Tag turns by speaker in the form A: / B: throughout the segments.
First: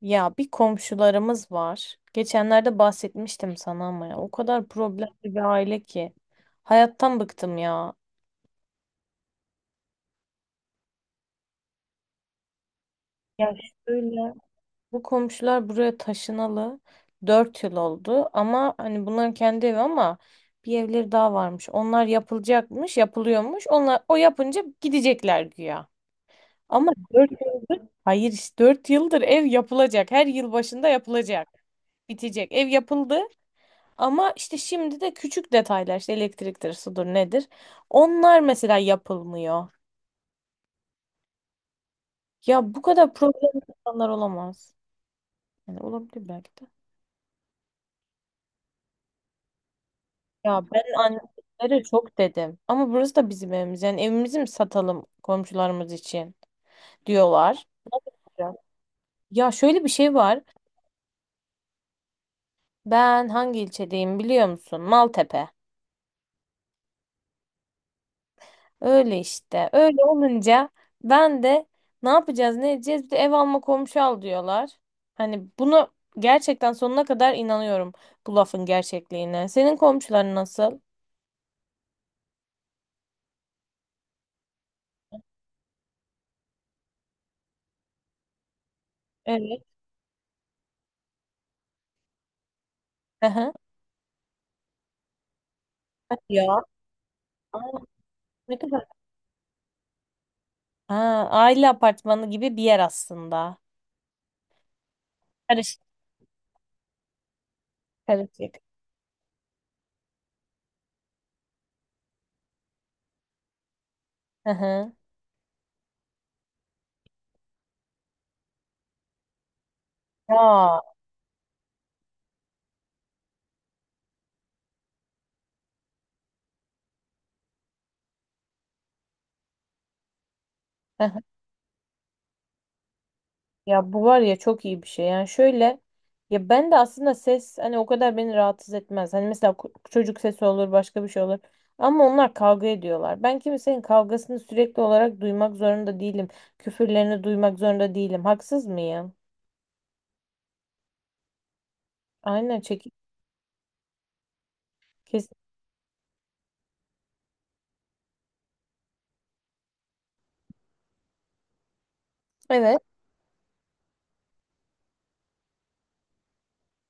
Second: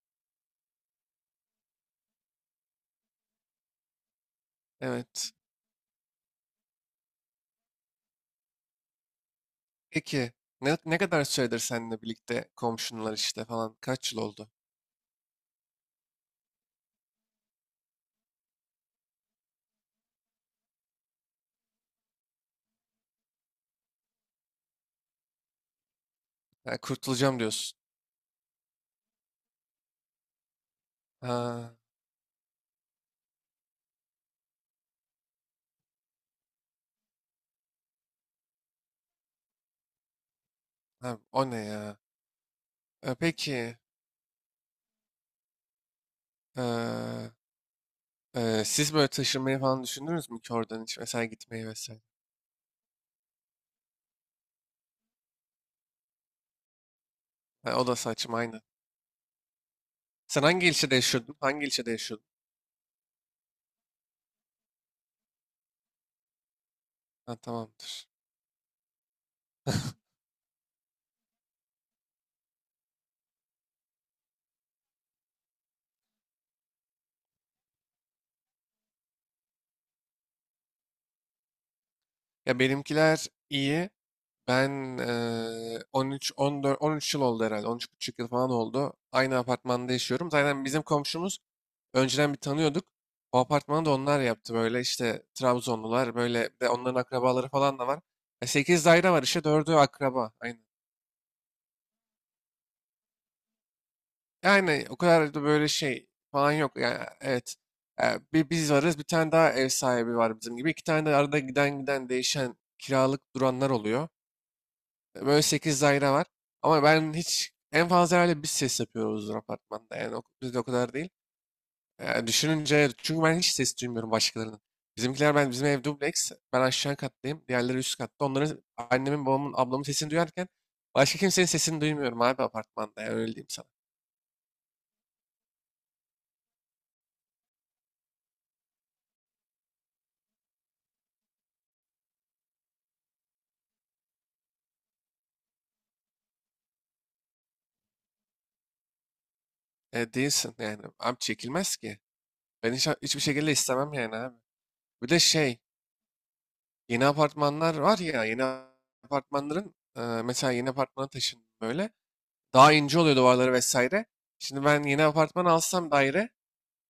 A: Ya bir komşularımız var. Geçenlerde bahsetmiştim sana ama ya o kadar problemli
B: Evet.
A: bir aile ki. Hayattan bıktım ya.
B: Peki ne kadar süredir seninle birlikte komşunlar işte
A: Ya
B: falan kaç yıl
A: şöyle
B: oldu?
A: bu komşular buraya taşınalı 4 yıl oldu ama hani bunların kendi evi, ama bir evleri daha varmış. Onlar yapılacakmış, yapılıyormuş. Onlar o yapınca gidecekler güya.
B: Ya
A: Ama 4
B: kurtulacağım diyorsun.
A: yıldır hayır, işte 4 yıldır ev yapılacak. Her yıl başında yapılacak.
B: Ha,
A: Bitecek. Ev yapıldı. Ama işte şimdi de küçük detaylar, işte elektriktir, sudur nedir? Onlar mesela yapılmıyor.
B: ha, o ne ya?
A: Ya bu kadar problem
B: Peki
A: insanlar olamaz. Yani olabilir belki de.
B: e, siz böyle taşınmayı falan düşündünüz mü ki
A: Ya
B: oradan
A: ben
B: hiç mesela gitmeyi
A: annelere
B: vesaire?
A: çok dedim. Ama burası da bizim evimiz. Yani evimizi mi satalım komşularımız için diyorlar.
B: Ha, o da saçma aynı.
A: Ya şöyle bir şey var.
B: Sen hangi ilçede yaşıyordun? Hangi ilçede yaşıyordun?
A: Ben hangi ilçedeyim biliyor musun? Maltepe.
B: Ha, tamamdır.
A: Öyle işte. Öyle olunca ben de ne yapacağız ne edeceğiz, bir de ev alma komşu al diyorlar. Hani bunu gerçekten sonuna kadar inanıyorum, bu lafın gerçekliğine. Senin komşuların nasıl?
B: Ya benimkiler iyi. Ben 13 14 13 yıl oldu herhalde. 13 buçuk yıl falan oldu. Aynı
A: Evet.
B: apartmanda yaşıyorum. Zaten bizim komşumuz önceden bir tanıyorduk. O
A: Aha.
B: apartmanı da onlar yaptı, böyle işte Trabzonlular,
A: Hadi ya.
B: böyle bir de onların akrabaları
A: Aa,
B: falan da var.
A: ne
B: 8
A: kadar?
B: daire var, işte dördü akraba. Aynen.
A: Ha, aile apartmanı gibi bir yer aslında.
B: Yani o kadar da böyle
A: Karışık.
B: şey falan yok. Yani, evet. E, Bir
A: Karışık.
B: biz varız, bir tane daha ev sahibi var bizim gibi. İki tane de arada giden giden değişen kiralık duranlar oluyor.
A: Hı hı.
B: Böyle 8 daire var. Ama ben hiç, en fazla herhalde biz ses yapıyoruzdur apartmanda. Yani bizde o
A: Ya.
B: kadar değil. Düşününce, çünkü ben hiç ses duymuyorum başkalarının. Bizimkiler, ben bizim ev dubleks. Ben aşağı kattayım. Diğerleri üst katta. Onların, annemin, babamın, ablamın sesini duyarken
A: Hı
B: başka
A: hı.
B: kimsenin sesini duymuyorum abi apartmanda. Yani öyle diyeyim sana.
A: Ya bu var ya, çok iyi bir şey. Yani şöyle, ya ben de aslında ses, hani o kadar beni rahatsız etmez. Hani mesela çocuk sesi olur, başka bir şey olur. Ama onlar kavga ediyorlar. Ben kimsenin kavgasını sürekli olarak duymak zorunda değilim. Küfürlerini duymak zorunda değilim. Haksız mıyım?
B: Değilsin yani. Abi çekilmez ki.
A: Aynen
B: Ben hiç,
A: çekin.
B: hiçbir şekilde istemem yani abi. Bir de
A: Kes.
B: şey, yeni apartmanlar var ya, yeni apartmanların mesela yeni apartmana taşındım böyle. Daha
A: Evet.
B: ince oluyor duvarları vesaire. Şimdi ben yeni apartman alsam, daire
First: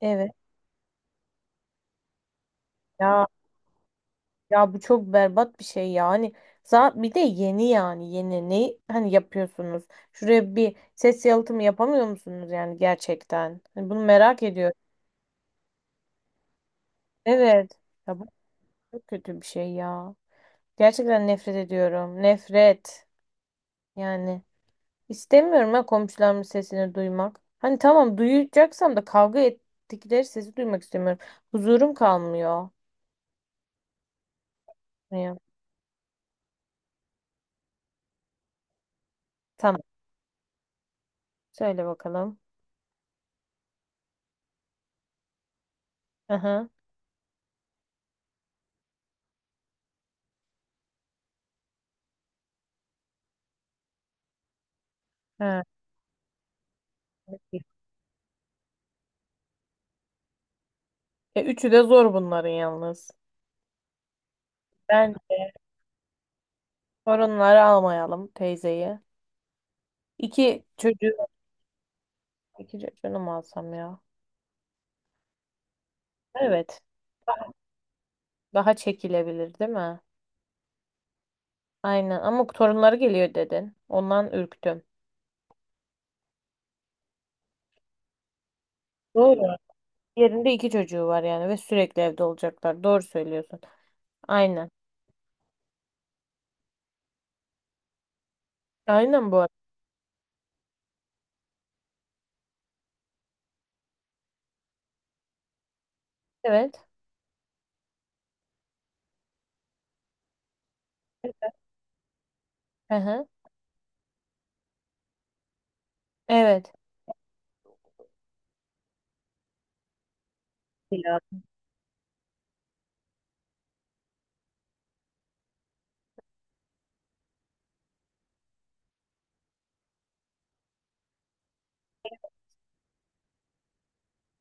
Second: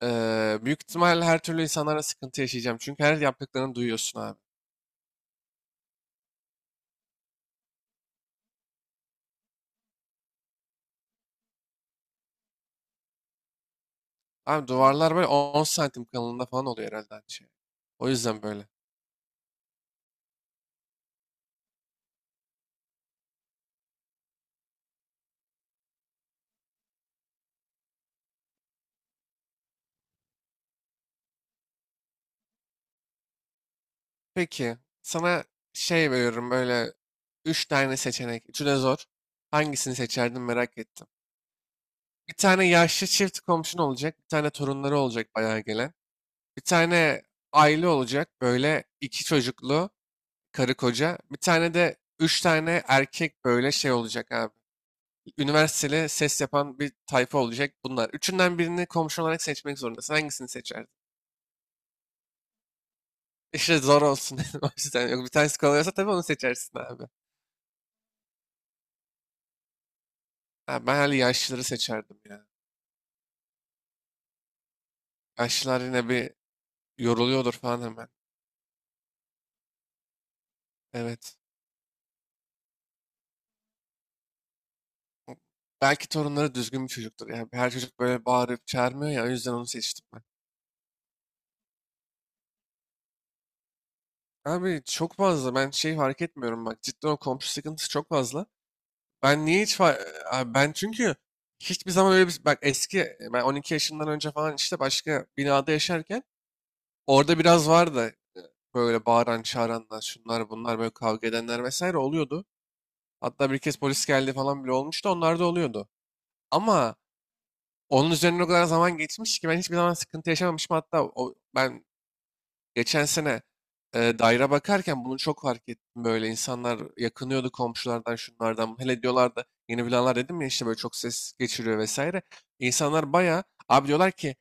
A: Evet.
B: büyük ihtimalle her türlü insanlara sıkıntı yaşayacağım. Çünkü her
A: Ya
B: yaptıklarını duyuyorsun abi.
A: ya bu çok berbat bir şey ya. Hani bir de yeni, yani yeni ne hani yapıyorsunuz? Şuraya bir ses yalıtımı yapamıyor musunuz yani gerçekten? Hani bunu merak
B: Abi
A: ediyorum.
B: duvarlar böyle 10 santim kalınlığında falan oluyor herhalde aynı şey.
A: Evet.
B: O
A: Ya bu
B: yüzden böyle.
A: çok kötü bir şey ya. Gerçekten nefret ediyorum. Nefret. Yani istemiyorum ha komşularımın sesini duymak. Hani tamam duyacaksam da kavga ettikleri sesi duymak istemiyorum. Huzurum kalmıyor.
B: Peki
A: Ya,
B: sana şey veriyorum, böyle 3 tane seçenek. Üçü de zor.
A: tamam.
B: Hangisini seçerdin merak ettim.
A: Söyle
B: Bir
A: bakalım.
B: tane yaşlı çift komşun olacak. Bir tane torunları olacak bayağı gelen. Bir
A: Aha.
B: tane aile olacak, böyle iki çocuklu, karı koca. Bir tane de üç tane erkek böyle şey olacak abi.
A: Ha,
B: Üniversiteli ses yapan bir tayfa
A: peki.
B: olacak bunlar. Üçünden birini komşu olarak seçmek zorundasın. Hangisini seçerdin?
A: Üçü de zor bunların yalnız.
B: İşte zor olsun dedim. O yüzden,
A: Bence
B: yok bir tanesi kolay tabii onu seçersin abi.
A: sorunları almayalım, teyzeyi. İki
B: Ha, ben
A: çocuğu,
B: hani yaşlıları seçerdim ya.
A: iki çocuğunu mu alsam ya?
B: Yaşlılar yine bir
A: Evet.
B: yoruluyordur falan hemen.
A: Daha çekilebilir değil mi?
B: Evet.
A: Aynen, ama torunları geliyor dedin. Ondan ürktüm.
B: Belki torunları düzgün bir çocuktur. Yani her çocuk böyle bağırıp çağırmıyor ya, o
A: Doğru.
B: yüzden onu seçtim ben.
A: Yerinde iki çocuğu var yani ve sürekli evde olacaklar. Doğru söylüyorsun. Aynen.
B: Abi çok fazla ben şey fark etmiyorum, bak cidden o komşu sıkıntısı çok fazla.
A: Aynen bu
B: Ben
A: arada.
B: niye hiç abi, ben çünkü hiçbir zaman öyle, bir bak, eski, ben 12 yaşından önce falan işte başka binada yaşarken
A: Evet.
B: orada biraz vardı böyle bağıran çağıranlar, şunlar bunlar, böyle kavga edenler vesaire oluyordu.
A: Hı hı.
B: Hatta bir kez polis geldi falan bile olmuştu, onlar da oluyordu.
A: Evet.
B: Ama onun üzerine o kadar zaman geçmiş ki ben hiçbir zaman sıkıntı yaşamamışım, hatta
A: Ya.
B: o, ben geçen sene daire bakarken bunu çok fark ettim. Böyle insanlar yakınıyordu komşulardan, şunlardan. Hele diyorlardı yeni binalar, dedim ya işte böyle çok ses geçiriyor vesaire. İnsanlar baya abi diyorlar ki,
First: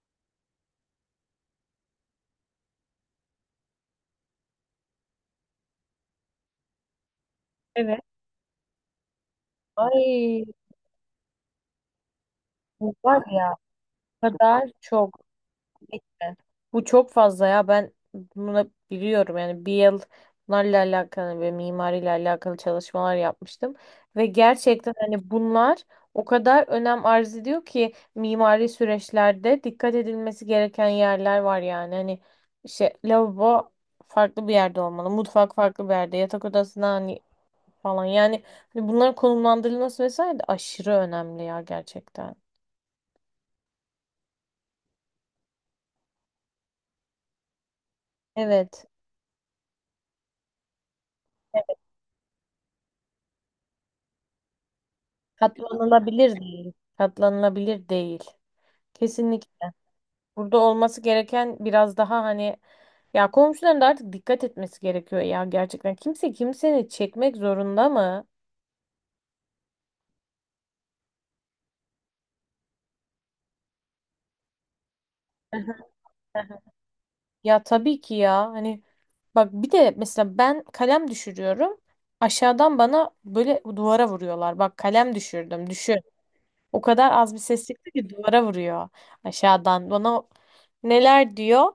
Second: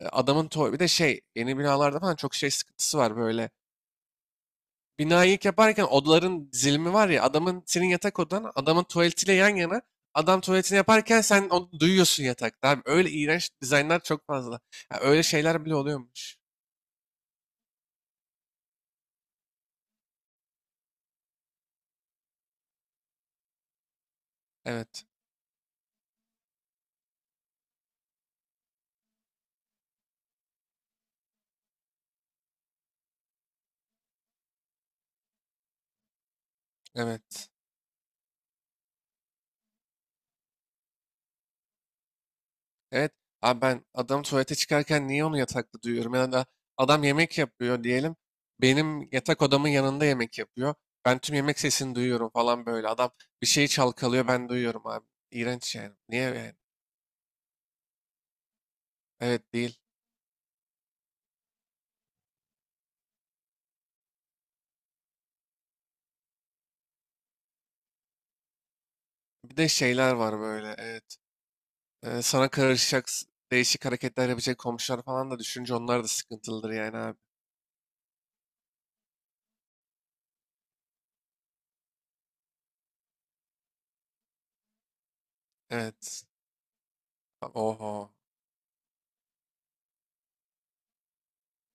B: bir de şey yeni binalarda falan çok şey sıkıntısı var böyle. Binayı ilk yaparken odaların dizilimi var ya, adamın, senin
A: Evet.
B: yatak odan adamın tuvaletiyle yan yana, adam
A: Ay,
B: tuvaletini yaparken sen onu duyuyorsun yatakta. Abi
A: bu
B: öyle
A: var
B: iğrenç
A: ya,
B: dizaynlar çok
A: o
B: fazla.
A: kadar
B: Ya
A: çok.
B: öyle şeyler bile
A: Kesinlikle.
B: oluyormuş.
A: Bu çok fazla ya, ben bunu biliyorum. Yani bir yıl bunlarla alakalı ve mimariyle alakalı çalışmalar yapmıştım ve gerçekten
B: Evet.
A: hani bunlar o kadar önem arz ediyor ki, mimari süreçlerde dikkat edilmesi gereken yerler var yani. Hani işte lavabo farklı bir yerde olmalı, mutfak farklı bir yerde, yatak odasına hani
B: Evet.
A: falan yani. Hani bunların konumlandırılması vesaire de aşırı önemli ya gerçekten.
B: Evet. Abi ben adam tuvalete çıkarken niye onu yatakta duyuyorum? Ya da adam yemek yapıyor diyelim.
A: Evet.
B: Benim yatak odamın yanında yemek yapıyor. Ben tüm yemek sesini duyuyorum falan böyle. Adam bir şeyi çalkalıyor, ben duyuyorum abi. İğrenç yani. Niye
A: Katlanılabilir
B: yani?
A: değil. Katlanılabilir değil.
B: Evet,
A: Kesinlikle.
B: değil.
A: Burada olması gereken biraz daha hani, ya komşuların da artık dikkat etmesi gerekiyor ya gerçekten. Kimse kimseni çekmek zorunda mı?
B: Bir de şeyler var böyle, evet. Sana karışacak değişik hareketler yapacak komşular falan da düşünce onlar da sıkıntılıdır yani abi.
A: Ya tabii ki ya hani, bak bir de mesela ben kalem düşürüyorum. Aşağıdan bana böyle duvara vuruyorlar. Bak kalem düşürdüm. Düşün.
B: Evet.
A: O kadar az bir ses çıktı ki
B: Oho.
A: duvara vuruyor aşağıdan. Bana neler diyor?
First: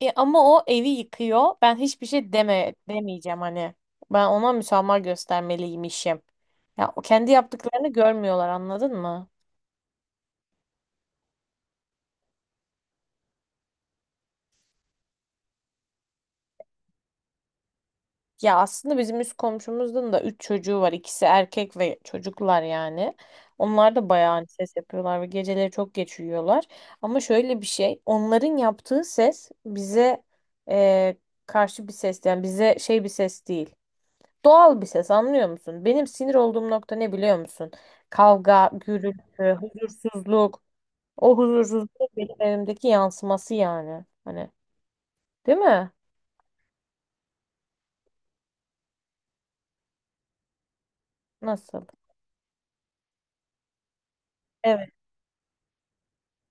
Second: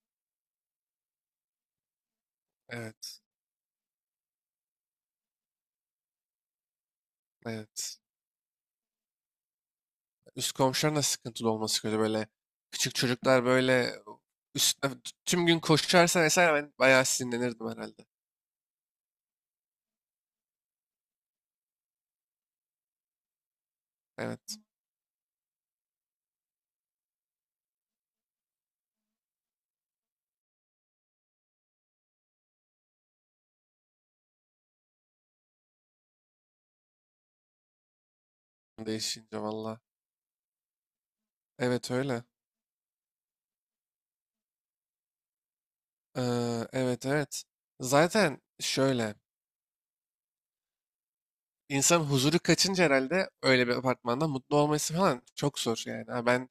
A: Ama o evi yıkıyor. Ben hiçbir şey deme,
B: Evet.
A: demeyeceğim hani. Ben ona müsamaha göstermeliymişim. Ya o kendi yaptıklarını
B: Evet.
A: görmüyorlar, anladın mı?
B: Üst komşuların da sıkıntılı olması kötü böyle. Küçük çocuklar böyle üstüne tüm gün koşarsa vesaire ben bayağı sinirlenirdim herhalde.
A: Ya aslında bizim üst komşumuzun da üç çocuğu var. İkisi erkek ve çocuklar yani. Onlar da bayağı hani
B: Evet,
A: ses yapıyorlar ve geceleri çok geç uyuyorlar. Ama şöyle bir şey, onların yaptığı ses bize e, karşı bir ses, yani bize şey bir ses değil. Doğal bir ses, anlıyor musun? Benim sinir olduğum nokta ne biliyor musun? Kavga,
B: değişince
A: gürültü,
B: valla.
A: huzursuzluk. O
B: Evet,
A: huzursuzluk
B: öyle.
A: benim evimdeki yansıması yani. Hani, değil mi?
B: Evet, evet. Zaten şöyle,
A: Nasıl?
B: insan huzuru kaçınca herhalde öyle bir apartmanda mutlu
A: Evet.
B: olması falan çok zor yani. Ha, ben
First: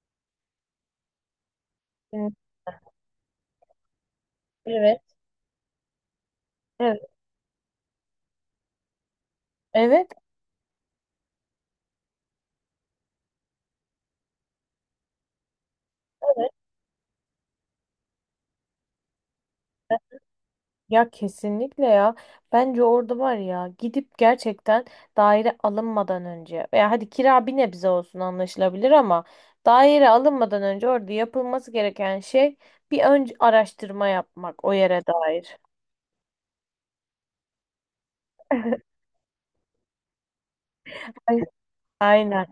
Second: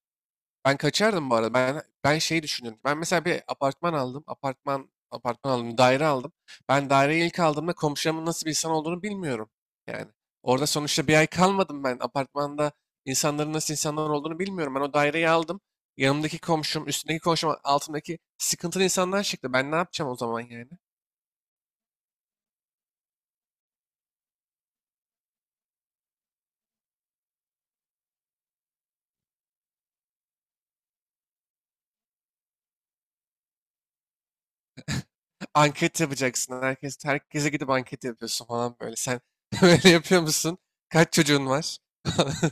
B: Ben kaçardım bu arada. Ben
A: Evet.
B: şey düşünüyorum. Ben mesela bir apartman aldım. Apartman
A: Evet.
B: apartman aldım. Daire aldım. Ben
A: Evet.
B: daireyi ilk aldığımda komşumun nasıl bir insan olduğunu bilmiyorum. Yani orada sonuçta bir ay kalmadım ben. Apartmanda insanların nasıl insanlar olduğunu bilmiyorum. Ben o daireyi aldım. Yanımdaki
A: Evet.
B: komşum, üstündeki komşum, altındaki sıkıntılı insanlar çıktı. Ben ne yapacağım o zaman yani?
A: Ya kesinlikle ya. Bence orada var ya, gidip gerçekten daire alınmadan önce, veya hadi kira bir nebze olsun anlaşılabilir ama daire alınmadan önce orada yapılması gereken şey bir önce araştırma yapmak o yere dair.
B: Anket yapacaksın. Herkese gidip anket yapıyorsun falan böyle. Sen böyle yapıyor musun? Kaç
A: Ay-
B: çocuğun var?
A: Aynen.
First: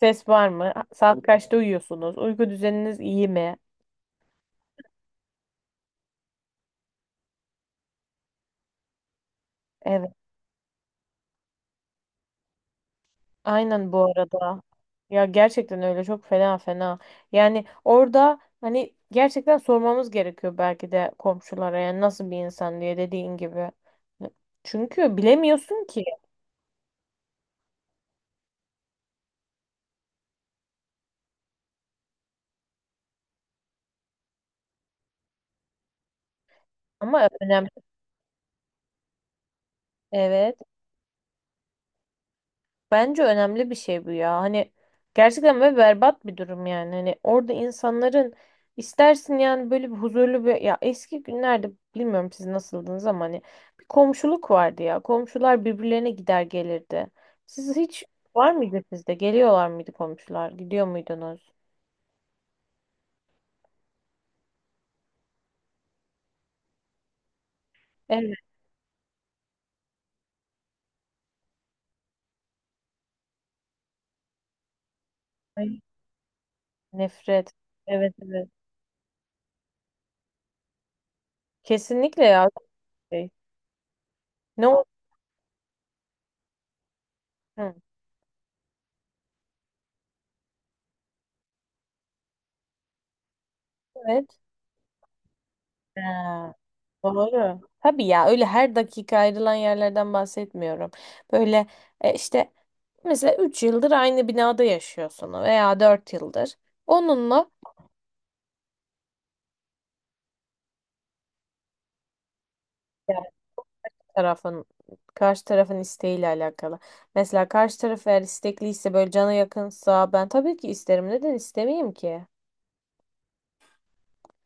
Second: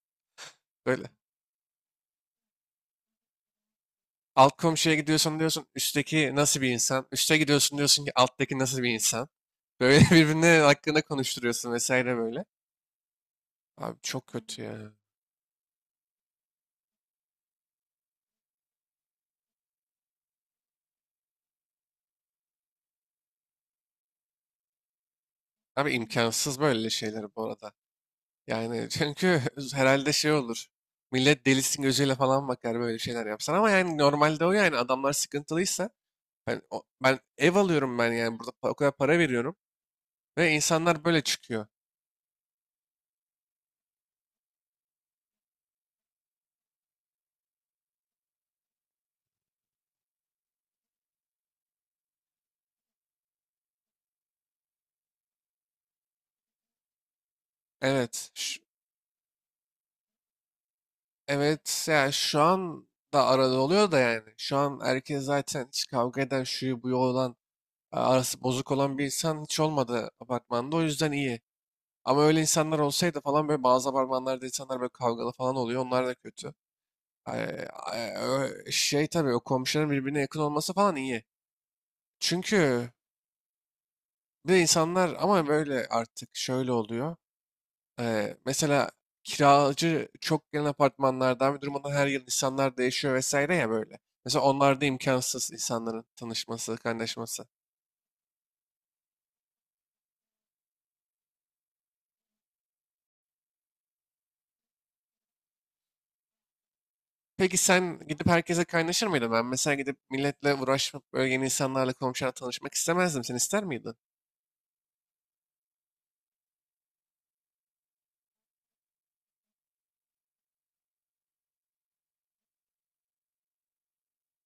A: Ses var mı?
B: Böyle.
A: Saat kaçta uyuyorsunuz? Uyku düzeniniz iyi mi?
B: Alt komşuya gidiyorsun, diyorsun üstteki nasıl bir insan? Üste gidiyorsun, diyorsun ki alttaki nasıl bir insan? Böyle
A: Evet.
B: birbirine hakkında konuşturuyorsun vesaire böyle.
A: Aynen
B: Abi
A: bu
B: çok
A: arada.
B: kötü ya.
A: Ya gerçekten öyle, çok fena fena. Yani orada hani gerçekten sormamız gerekiyor belki de komşulara, yani nasıl bir insan diye dediğin gibi. Çünkü bilemiyorsun
B: Abi
A: ki
B: imkansız böyle şeyler bu arada. Yani çünkü herhalde şey olur. Millet delisin gözüyle falan bakar böyle şeyler yapsan, ama yani normalde o, yani adamlar sıkıntılıysa, ben
A: ama
B: ev
A: önemli.
B: alıyorum, ben yani burada o kadar para veriyorum ve
A: Evet.
B: insanlar böyle çıkıyor.
A: Bence önemli bir şey bu ya. Hani gerçekten ve berbat bir durum yani. Hani orada insanların istersin yani böyle bir huzurlu bir, ya eski günlerde bilmiyorum siz nasıldınız ama hani bir komşuluk vardı ya. Komşular birbirlerine gider gelirdi. Siz hiç
B: Evet.
A: var
B: ş-
A: mıydı sizde? Geliyorlar mıydı komşular? Gidiyor muydunuz?
B: evet yani şu an da arada oluyor da yani. Şu an herkes zaten, hiç kavga eden, şuyu buyu olan,
A: Evet.
B: arası bozuk olan bir insan hiç olmadı apartmanda, o yüzden iyi. Ama öyle insanlar olsaydı falan, böyle bazı apartmanlarda insanlar böyle kavgalı falan
A: Ay,
B: oluyor. Onlar da kötü.
A: nefret. Evet, evet.
B: Şey, tabii o komşuların birbirine yakın olması falan iyi.
A: Kesinlikle ya.
B: Çünkü
A: Şey.
B: bir de
A: Ne oldu?
B: insanlar ama böyle artık şöyle oluyor.
A: Hı,
B: Mesela kiracı çok gelen apartmanlardan bir durumda her yıl insanlar değişiyor vesaire ya, böyle.
A: evet.
B: Mesela onlarda imkansız insanların
A: Ha.
B: tanışması, kaynaşması.
A: Doğru. Tabii ya, öyle her dakika ayrılan yerlerden bahsetmiyorum. Böyle işte mesela 3 yıldır aynı binada yaşıyorsun veya 4 yıldır. Onunla
B: Peki sen gidip herkese kaynaşır mıydın? Ben mesela gidip milletle uğraşıp böyle yeni insanlarla, komşularla tanışmak istemezdim.
A: yani
B: Sen ister miydin?
A: tarafın, karşı tarafın isteğiyle alakalı. Mesela karşı taraf eğer istekliyse, böyle cana yakınsa, ben tabii ki isterim. Neden istemeyeyim ki?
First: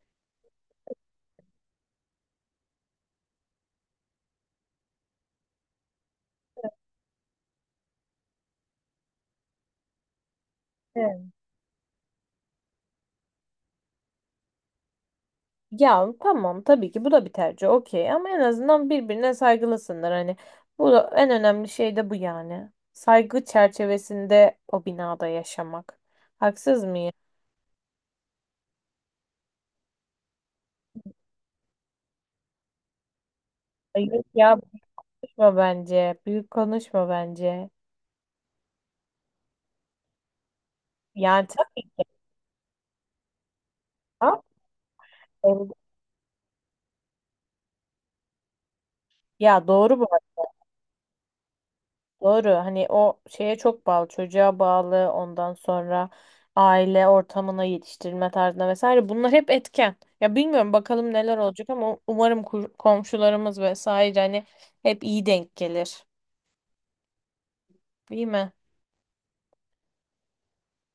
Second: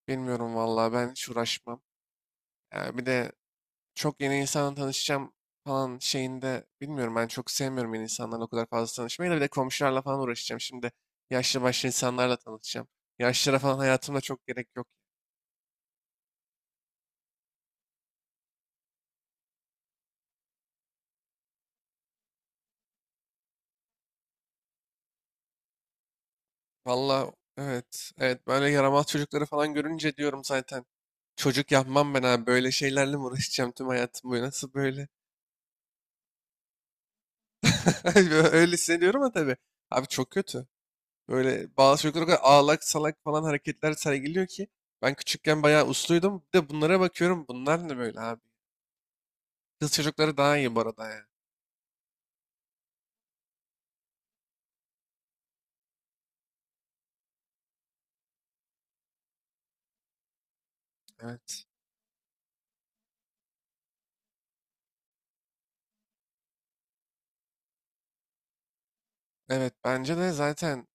B: Bilmiyorum vallahi, ben hiç uğraşmam. Yani bir de çok yeni insanla tanışacağım falan şeyinde, bilmiyorum, ben çok sevmiyorum yeni insanlarla o kadar fazla tanışmayı, da bir de komşularla falan uğraşacağım. Şimdi yaşlı başlı insanlarla tanışacağım. Yaşlılara falan hayatımda çok gerek yok.
A: Ya tamam, tabii ki bu da bir tercih, okey, ama en azından birbirine saygılısınlar hani, en önemli şey de bu yani, saygı çerçevesinde o binada yaşamak, haksız mıyım?
B: Valla evet, evet, böyle yaramaz çocukları falan görünce diyorum zaten. Çocuk yapmam ben abi, böyle şeylerle mi uğraşacağım tüm
A: Ay, yok
B: hayatım boyu,
A: ya,
B: nasıl böyle?
A: boşma bence, büyük konuşma bence
B: Öyle hissediyorum ama tabii. Abi çok kötü.
A: yani
B: Böyle bazı çocuklar o kadar ağlak salak falan hareketler
A: tamam.
B: sergiliyor ki. Ben küçükken
A: ev-
B: bayağı usluydum. Bir de bunlara bakıyorum. Bunlar ne böyle abi?
A: Ya
B: Kız
A: doğru bu.
B: çocukları daha iyi bu arada ya.
A: Doğru. Hani o şeye çok bağlı, çocuğa bağlı, ondan sonra aile ortamına, yetiştirme tarzına vesaire. Bunlar hep etken. Ya bilmiyorum bakalım neler
B: Evet.
A: olacak ama umarım komşularımız vesaire hani hep iyi denk gelir. Değil mi?
B: Evet, bence de zaten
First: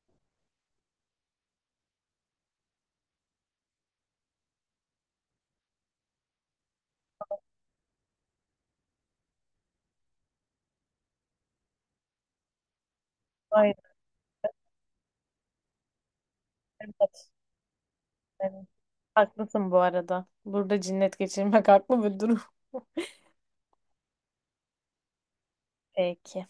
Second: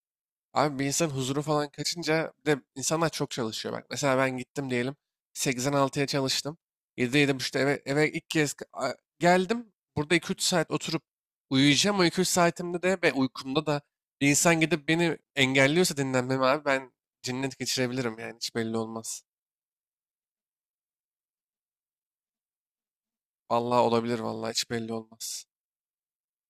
B: abi, bir insan huzuru falan kaçınca, bir de insanlar çok çalışıyor bak. Mesela ben gittim diyelim 86'ya çalıştım. 7'de, 7.30'da eve ilk kez geldim. Burada 2-3 saat oturup uyuyacağım. O 2-3 saatimde de, ve uykumda da
A: Aynen.
B: bir insan gidip beni engelliyorsa dinlenmemi, abi ben
A: Evet.
B: cinnet geçirebilirim yani, hiç
A: Evet.
B: belli olmaz.
A: Haklısın bu arada. Burada cinnet geçirmek haklı bir durum.
B: Vallahi olabilir vallahi, hiç belli olmaz.
A: Peki.